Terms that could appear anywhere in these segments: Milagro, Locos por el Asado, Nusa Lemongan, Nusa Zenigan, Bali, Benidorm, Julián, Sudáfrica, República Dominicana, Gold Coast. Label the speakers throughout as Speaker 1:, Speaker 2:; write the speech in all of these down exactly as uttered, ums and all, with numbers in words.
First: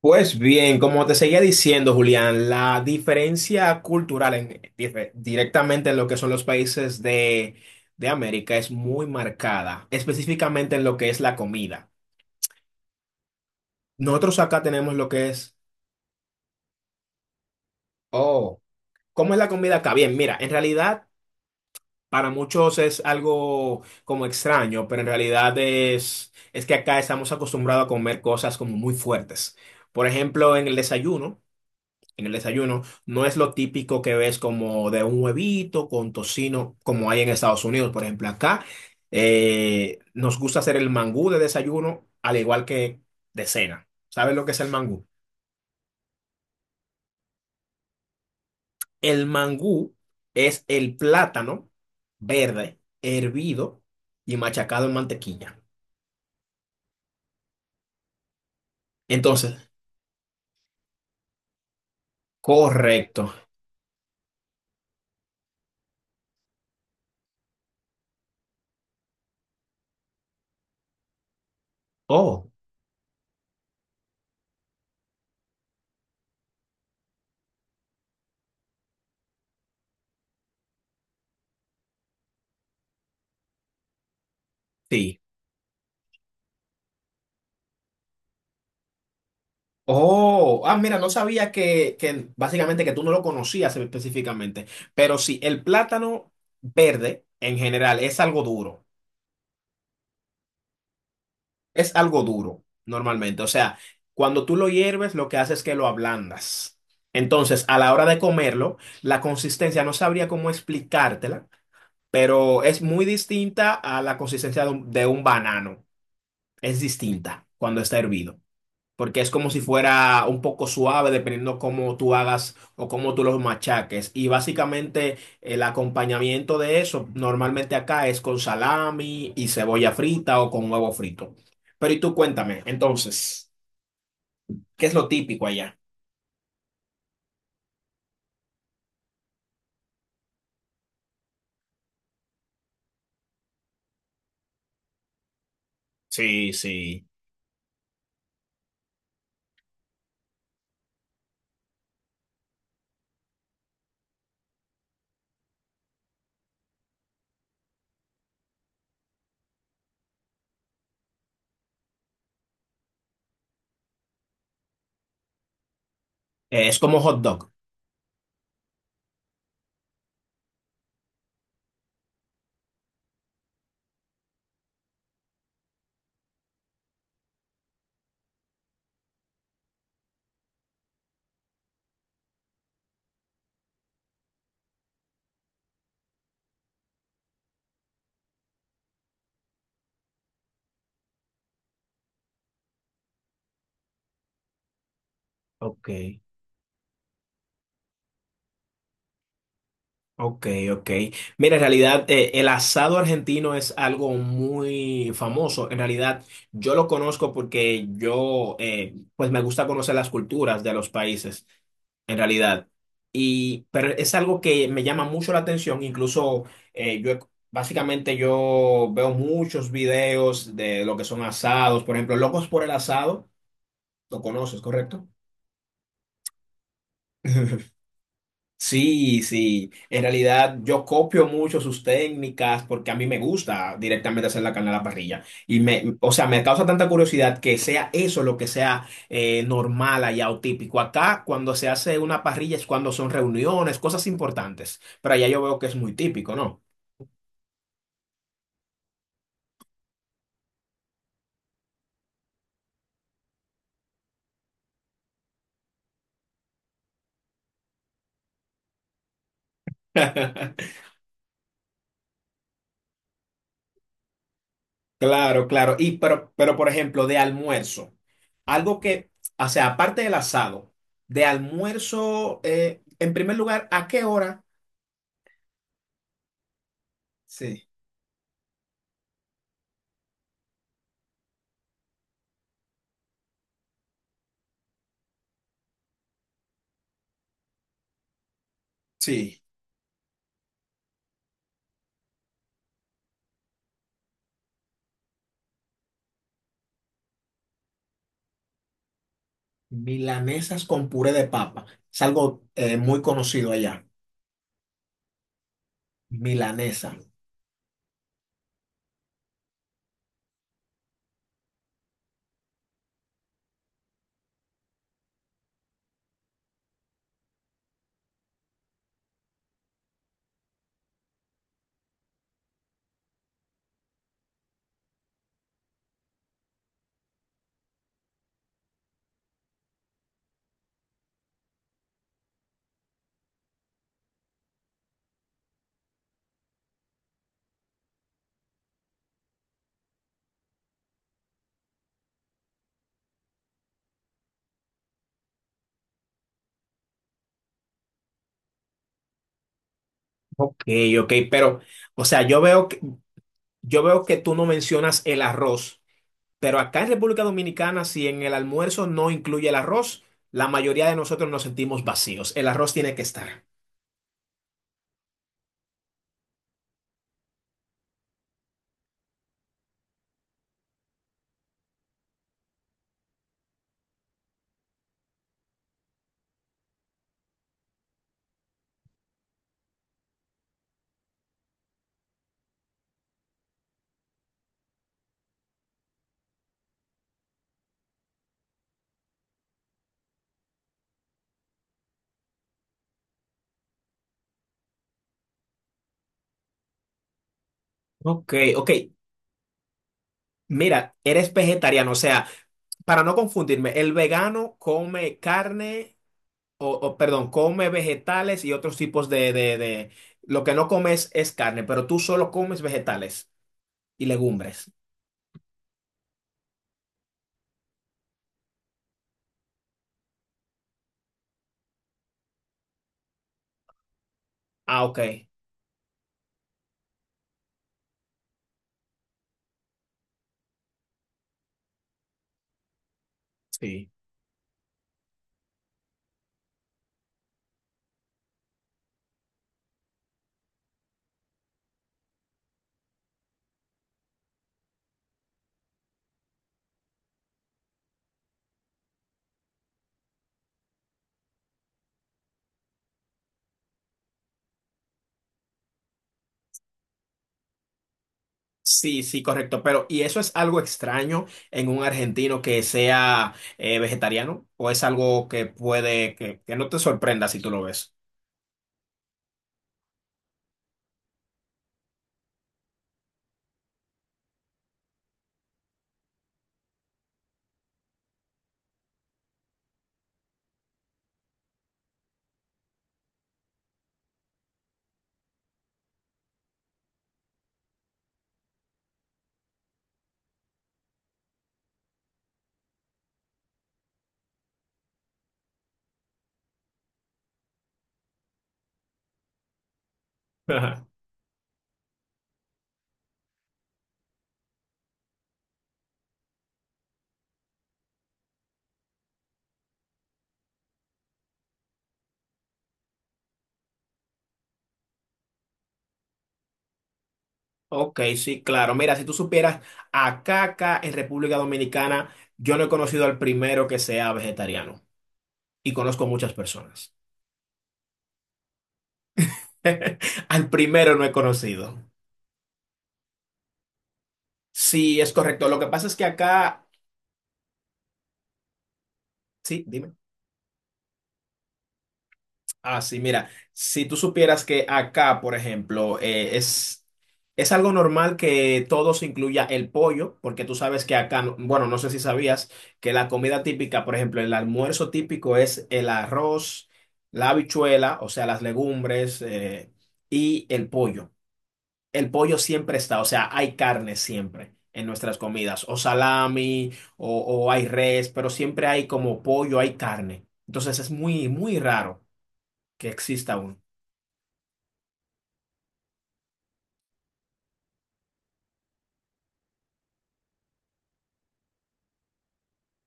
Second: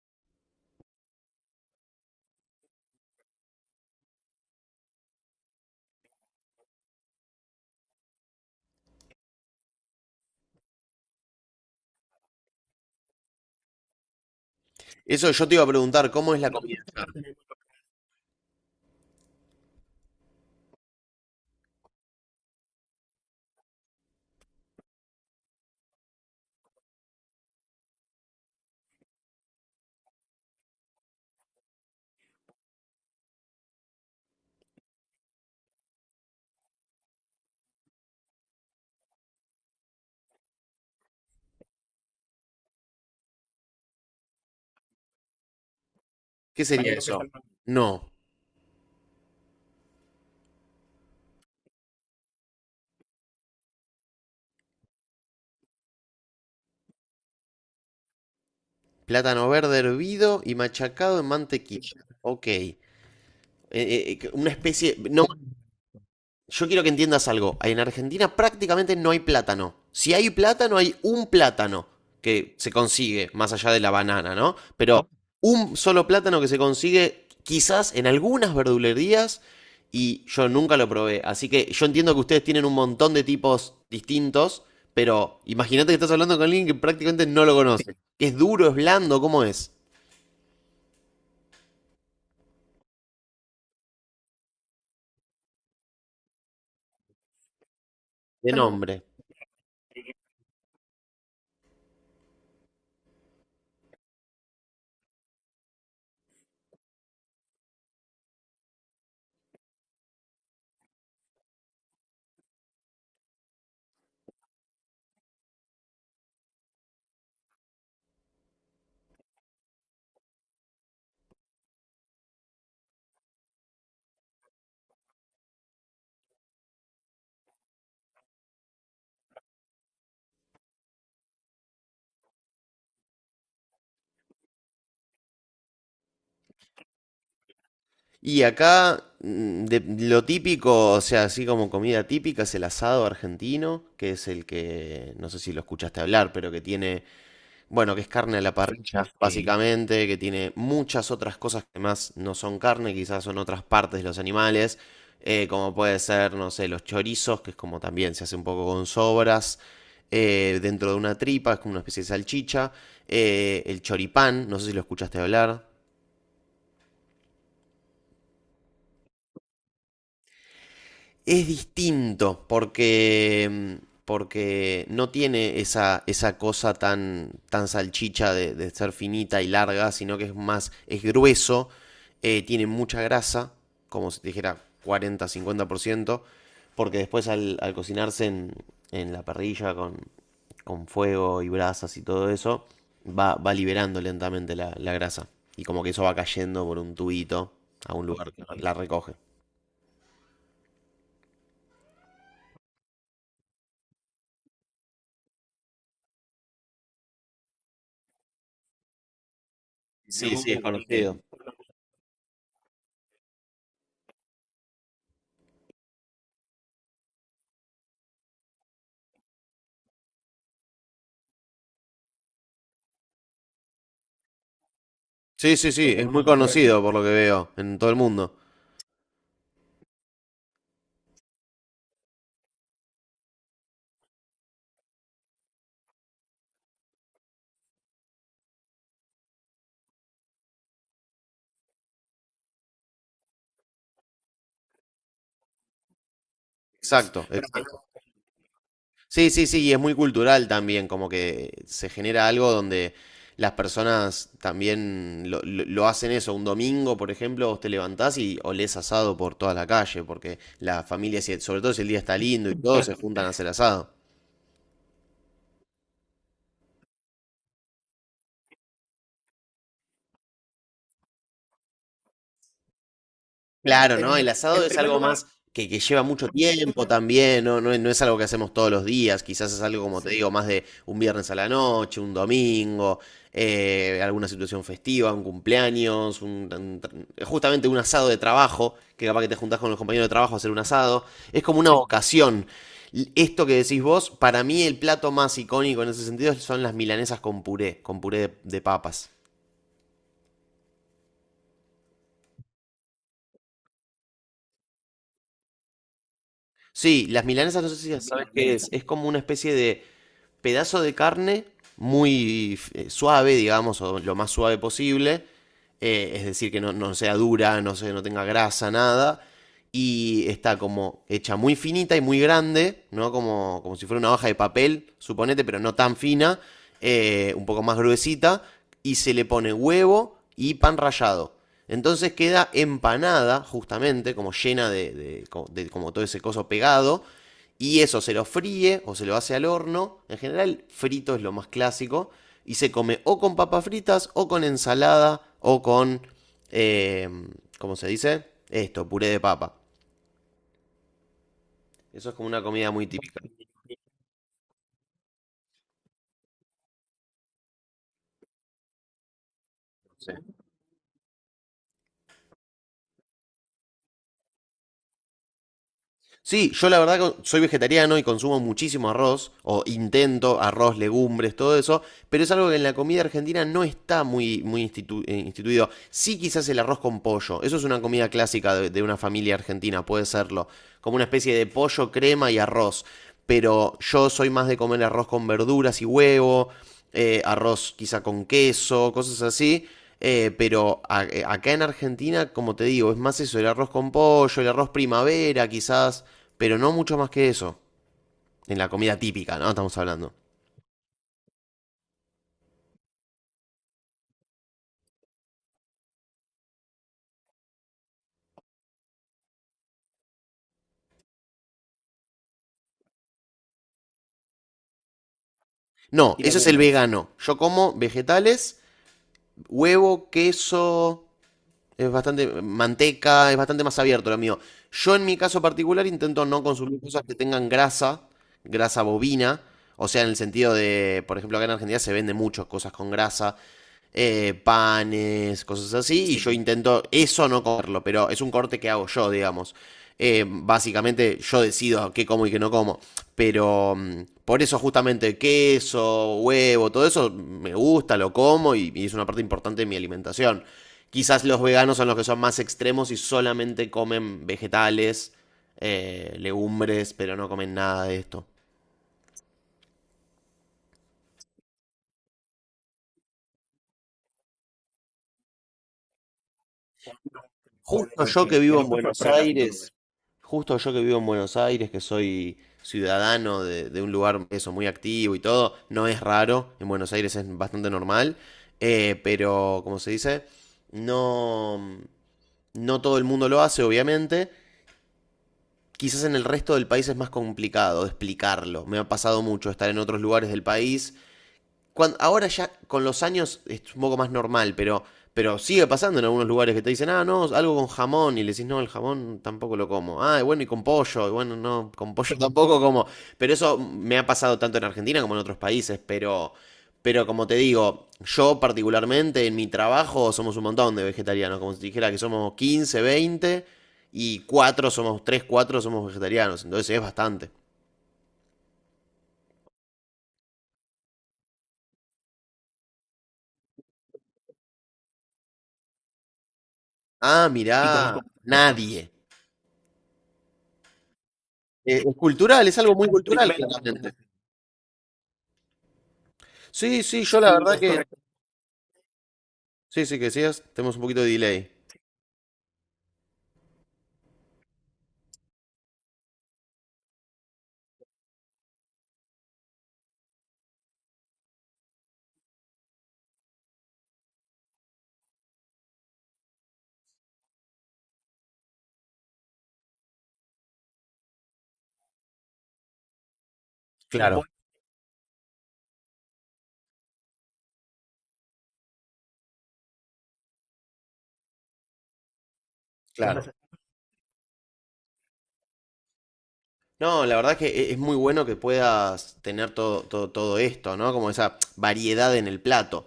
Speaker 1: Pues bien, como te seguía diciendo, Julián, la diferencia cultural en- dire- directamente en lo que son los países de, de América es muy marcada, específicamente en lo que es la comida. Nosotros acá tenemos lo que
Speaker 2: Eso yo
Speaker 1: es,
Speaker 2: te iba a preguntar, ¿cómo es la comida?
Speaker 1: oh, ¿cómo es la comida acá? Bien, mira, en realidad para muchos es algo como extraño, pero en realidad es, es que acá estamos acostumbrados a comer cosas como muy fuertes. Por ejemplo, en el desayuno. en el desayuno. No es lo típico que ves como de un huevito con tocino, como hay en Estados Unidos. Por ejemplo, acá eh, nos gusta hacer el mangú de desayuno, al igual que de cena. ¿Sabes lo que es el mangú?
Speaker 2: ¿Qué sería eso? No,
Speaker 1: El mangú es el plátano verde, hervido y machacado en mantequilla.
Speaker 2: plátano
Speaker 1: Entonces,
Speaker 2: verde hervido y machacado en mantequilla. Ok. Eh,
Speaker 1: correcto.
Speaker 2: eh, una especie, no yo quiero que entiendas algo. En Argentina prácticamente no hay plátano. Si hay plátano, hay un plátano
Speaker 1: Oh,
Speaker 2: que se consigue, más allá de la banana, ¿no? Pero un solo plátano que se consigue quizás en algunas verdulerías y yo nunca lo probé. Así que yo entiendo que ustedes tienen un montón de tipos distintos,
Speaker 1: sí.
Speaker 2: pero imagínate que estás hablando con alguien que prácticamente no lo conoce. Es duro, es blando, ¿cómo es?
Speaker 1: Oh, ah, mira, no sabía que, que básicamente que tú no lo conocías específicamente, pero sí, el plátano verde en general es algo
Speaker 2: De
Speaker 1: duro,
Speaker 2: nombre.
Speaker 1: es algo duro normalmente, o sea, cuando tú lo hierves lo que haces es que lo ablandas. Entonces, a la hora de comerlo, la consistencia, no sabría cómo explicártela, pero es muy distinta a la consistencia de un, de un banano, es distinta cuando está hervido, porque es como si fuera un poco suave dependiendo cómo tú hagas o cómo tú los machaques. Y básicamente el acompañamiento de eso normalmente acá es con salami y cebolla frita o con huevo frito. Pero y tú cuéntame, entonces, ¿qué es lo típico allá?
Speaker 2: Y acá, mm, de, lo típico, o sea, así como comida típica, es el asado argentino, que es el que, no sé si lo escuchaste hablar, pero
Speaker 1: Sí,
Speaker 2: que tiene,
Speaker 1: sí.
Speaker 2: bueno, que es carne a la parrilla, básicamente, que tiene muchas otras cosas que más no son carne, quizás son otras partes de los animales, eh, como puede ser, no sé, los chorizos, que es como también se hace un poco con sobras, eh, dentro de una tripa, es como una especie de salchicha, eh, el choripán, no sé si lo escuchaste hablar.
Speaker 1: Eh, es como hot dog.
Speaker 2: Es distinto porque, mm, porque no tiene esa esa cosa tan tan salchicha de, de ser finita y larga, sino que es más, es grueso, eh, tiene mucha grasa, como si te dijera cuarenta a cincuenta por ciento, porque después al, al cocinarse en, en la parrilla con, con fuego y brasas y todo eso, va, va liberando lentamente la, la grasa. Y como
Speaker 1: Ok.
Speaker 2: que eso va cayendo por un tubito a un lugar que la recoge.
Speaker 1: Ok, ok. Mira, en realidad eh, el asado argentino es algo muy famoso. En realidad yo lo conozco porque yo, eh, pues me gusta conocer las
Speaker 2: Sí, sí, es
Speaker 1: culturas de los
Speaker 2: conocido.
Speaker 1: países, en realidad. Y, pero es algo que me llama mucho la atención. Incluso eh, yo, he- básicamente yo veo muchos videos de lo que son asados. Por ejemplo, Locos por el Asado, lo conoces, ¿correcto?
Speaker 2: Sí, sí, sí, es muy conocido por lo que veo en todo el mundo.
Speaker 1: Sí, sí. En realidad yo copio mucho sus técnicas porque a mí me gusta directamente hacer la carne a la parrilla. Y me, o sea, me causa tanta curiosidad que sea eso lo que sea eh, normal allá o típico. Acá cuando se hace una parrilla es cuando son reuniones, cosas importantes. Pero allá yo veo que es muy típico, ¿no?
Speaker 2: Exacto, exacto. Sí, sí, sí, y es muy cultural también, como que se genera algo donde las personas también lo, lo- lo hacen eso. Un domingo, por ejemplo, vos te levantás y olés asado por toda la calle, porque la familia, si- sobre todo si el día está lindo y todo, se juntan a hacer asado.
Speaker 1: Claro, claro. Y pero, pero por ejemplo, de almuerzo, algo que, o sea, aparte del asado, de almuerzo, eh, en primer lugar, ¿a
Speaker 2: Claro,
Speaker 1: qué
Speaker 2: ¿no? El Termi-
Speaker 1: hora?
Speaker 2: asado en es primer algo lugar, más que, que lleva mucho tiempo también, ¿no?
Speaker 1: Sí.
Speaker 2: No, es no es algo que hacemos todos los días, quizás es algo, como te, sí, digo, más de un viernes a la noche, un domingo, eh, alguna situación festiva, un cumpleaños, un- un tra- justamente un asado de trabajo, que capaz que te
Speaker 1: Sí.
Speaker 2: juntás con los compañeros de trabajo a hacer un asado, es como una, sí, ocasión. L- Esto que decís vos, para mí el plato más icónico en ese sentido son las milanesas con puré, con puré de, de papas.
Speaker 1: Milanesas con puré de papa. Es algo eh, muy conocido allá. Milanesa.
Speaker 2: Sí, las milanesas no sé si sabes qué es, milanesa. Es como una especie de pedazo de carne muy eh, suave, digamos, o lo más suave posible. Eh, es decir, que no, no sea dura, no, se- no tenga grasa, nada. Y está como hecha muy finita y muy grande, ¿no? Como, como si fuera una hoja de papel, suponete, pero no tan fina, eh, un poco más gruesita. Y se le pone huevo y pan rallado. Entonces queda empanada, justamente, como llena de, de- co- de como todo ese coso pegado. Y eso se lo fríe o se lo hace al horno. En general, frito es lo más clásico. Y se come o con papas fritas, o con ensalada, o con. Eh, ¿Cómo se dice? Esto, puré de papa.
Speaker 1: Ok, ok, pero, o
Speaker 2: Eso es
Speaker 1: sea,
Speaker 2: como
Speaker 1: yo
Speaker 2: una
Speaker 1: veo
Speaker 2: comida
Speaker 1: que,
Speaker 2: muy típica.
Speaker 1: yo veo que tú no mencionas el arroz, pero acá en República Dominicana, si en el almuerzo no incluye el arroz, la mayoría de nosotros nos sentimos vacíos. El arroz tiene que estar.
Speaker 2: Sí, yo la verdad que soy vegetariano y consumo muchísimo arroz, o intento arroz, legumbres, todo eso, pero es algo que en la comida argentina no está muy, muy institu- eh, instituido. Sí, quizás el arroz con pollo, eso es una comida clásica de, de una familia argentina, puede serlo, como una especie de pollo, crema y arroz, pero yo soy más de comer arroz con verduras y huevo, eh, arroz quizá con queso, cosas así. Eh, pero a- eh, acá en Argentina, como te digo, es más eso, el arroz con pollo, el arroz primavera quizás, pero no mucho más que eso.
Speaker 1: Ok,
Speaker 2: En la
Speaker 1: ok.
Speaker 2: comida típica, ¿no? Estamos hablando.
Speaker 1: Mira, eres vegetariano, o sea, para no confundirme, el vegano come carne. O, o, perdón, come vegetales y otros tipos de, de, de... Lo que no comes es carne, pero tú solo comes vegetales y legumbres.
Speaker 2: No, eso es el vegano. Yo como vegetales, huevo, queso, es bastante manteca, es bastante más abierto lo mío.
Speaker 1: Ah,
Speaker 2: Yo en mi
Speaker 1: ok.
Speaker 2: caso particular intento no consumir cosas que tengan grasa, grasa bovina, o sea, en el sentido de, por ejemplo, acá en Argentina se venden muchas cosas con grasa,
Speaker 1: Sí.
Speaker 2: eh, panes, cosas así, y yo intento eso no comerlo, pero es un corte que hago yo, digamos. Eh, básicamente yo decido qué como y qué no como, pero, mm, por eso justamente queso, huevo, todo eso me gusta, lo como y, y es una parte importante de mi alimentación. Quizás los veganos son los que son más extremos y solamente comen vegetales, eh, legumbres, pero no comen nada de esto.
Speaker 1: Sí, sí, correcto. Pero, ¿y eso es algo extraño en un argentino que sea eh, vegetariano? ¿O es algo que puede, que, que no te sorprenda si tú lo ves?
Speaker 2: Justo yo que vivo en Buenos Aires, Justo yo que vivo en Buenos Aires, que soy ciudadano de, de un lugar eso, muy activo y todo, no es raro, en Buenos Aires es bastante normal, eh, pero como se dice, no, no todo el mundo lo hace, obviamente. Quizás en el resto del país es más complicado de explicarlo. Me ha pasado mucho estar en otros lugares del país cuando, ahora ya con los años es un poco más normal, pero, pero sigue pasando en algunos lugares que te dicen, ah, no, algo con jamón, y le decís, no, el jamón tampoco lo como. Ah, y bueno, y con
Speaker 1: Ajá.
Speaker 2: pollo, y bueno, no, con pollo tampoco como. Pero eso me ha pasado tanto en Argentina como en otros países, pero, pero como te digo, yo particularmente en mi trabajo somos un montón de vegetarianos, como si dijera que somos quince veinte y cuatro somos, tres cuatro somos vegetarianos, entonces es bastante.
Speaker 1: Ok, sí, claro. Mira, si tú supieras, acá, acá en República Dominicana, yo no he conocido al primero que sea vegetariano y conozco muchas personas.
Speaker 2: Ah, mirá, nadie.
Speaker 1: Al primero no he conocido.
Speaker 2: Eh, es cultural, es algo muy cultural, claramente.
Speaker 1: Sí, es correcto. Lo que pasa es que acá,
Speaker 2: Sí, sí, yo la verdad que.
Speaker 1: sí,
Speaker 2: Sí,
Speaker 1: dime.
Speaker 2: sí, que decías, tenemos un poquito de delay.
Speaker 1: Ah, sí, mira, si tú supieras que acá, por ejemplo, eh, es, es algo normal que todo se incluya el pollo, porque tú sabes que acá, no- bueno, no sé si sabías que la comida típica, por ejemplo, el almuerzo típico es el arroz, la habichuela, o sea, las legumbres, eh, y el pollo. El pollo siempre está, o sea, hay carne
Speaker 2: Claro,
Speaker 1: siempre en nuestras comidas, o salami, o, o hay res, pero siempre hay como pollo, hay carne. Entonces es muy, muy raro que
Speaker 2: claro.
Speaker 1: exista uno.
Speaker 2: No, la verdad que e- es muy bueno que puedas tener todo, todo, todo esto, ¿no? Como esa variedad en el plato.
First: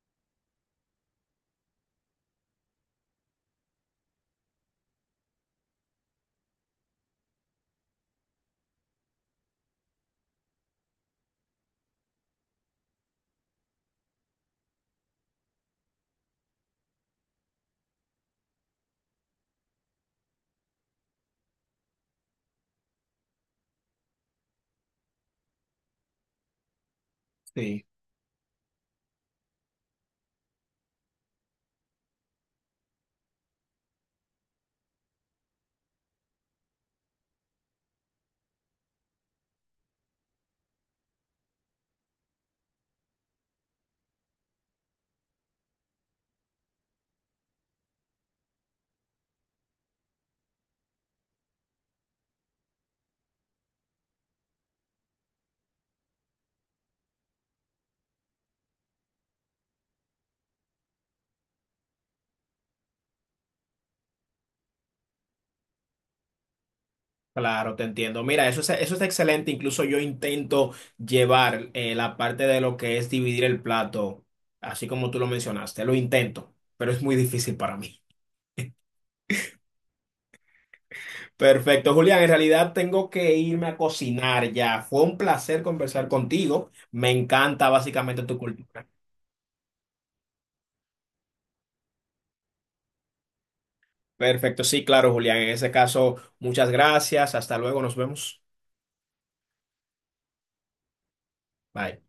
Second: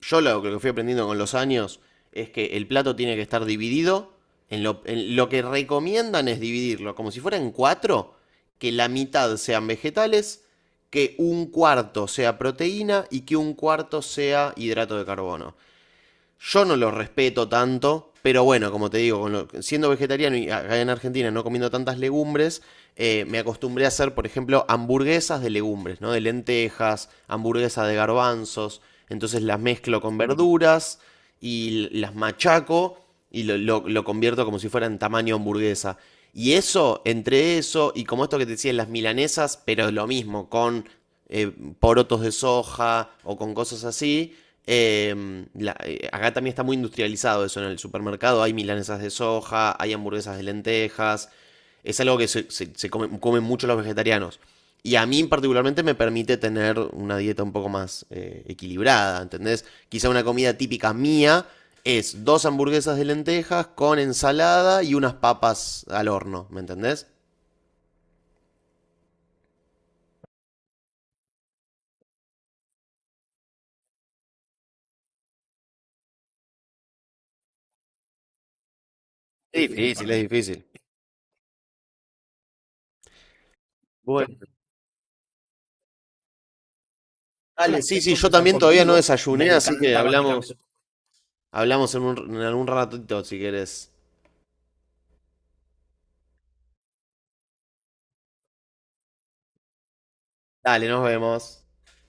Speaker 2: Yo, lo, que fui aprendiendo con los años, es que el plato tiene que estar dividido. En lo, en lo que recomiendan es dividirlo, como si fueran cuatro, que la mitad sean vegetales, que un cuarto sea proteína y que un cuarto sea hidrato de carbono. Yo no los respeto tanto, pero bueno, como te digo, con lo- siendo vegetariano y acá en Argentina no comiendo tantas legumbres, eh, me acostumbré a hacer, por ejemplo, hamburguesas de legumbres, ¿no? De lentejas,
Speaker 1: Sí,
Speaker 2: hamburguesas de garbanzos, entonces las mezclo con verduras y las machaco y lo, lo- lo convierto como si fuera en tamaño hamburguesa. Y eso, entre eso y como esto que te decía, las milanesas, pero lo mismo, con eh, porotos de soja o con cosas así, eh, la- eh, acá también está muy industrializado eso, ¿no? En el supermercado. Hay milanesas de soja, hay hamburguesas de lentejas. Es algo que se, se- se come- comen mucho los vegetarianos. Y a mí particularmente me permite tener una dieta un poco más eh, equilibrada, ¿entendés? Quizá una comida típica mía es dos hamburguesas de lentejas con ensalada y unas papas al horno, ¿me entendés?
Speaker 1: claro, te entiendo. Mira, eso es, eso es excelente. Incluso yo intento llevar eh, la parte de lo que es dividir el plato, así como tú lo mencionaste. Lo intento, pero es muy difícil para mí.
Speaker 2: Es difícil, es difícil.
Speaker 1: Perfecto, Julián. En realidad tengo que irme a cocinar ya. Fue un placer conversar contigo. Me encanta
Speaker 2: Dale, sí, sí,
Speaker 1: básicamente
Speaker 2: yo
Speaker 1: tu
Speaker 2: también todavía
Speaker 1: cultura.
Speaker 2: no desayuné, así que hablamos. Hablamos en un, en algún ratito si querés.
Speaker 1: Perfecto, sí, claro, Julián. En ese caso, muchas gracias. Hasta luego, nos vemos.
Speaker 2: Dale, nos vemos.
Speaker 1: Bye.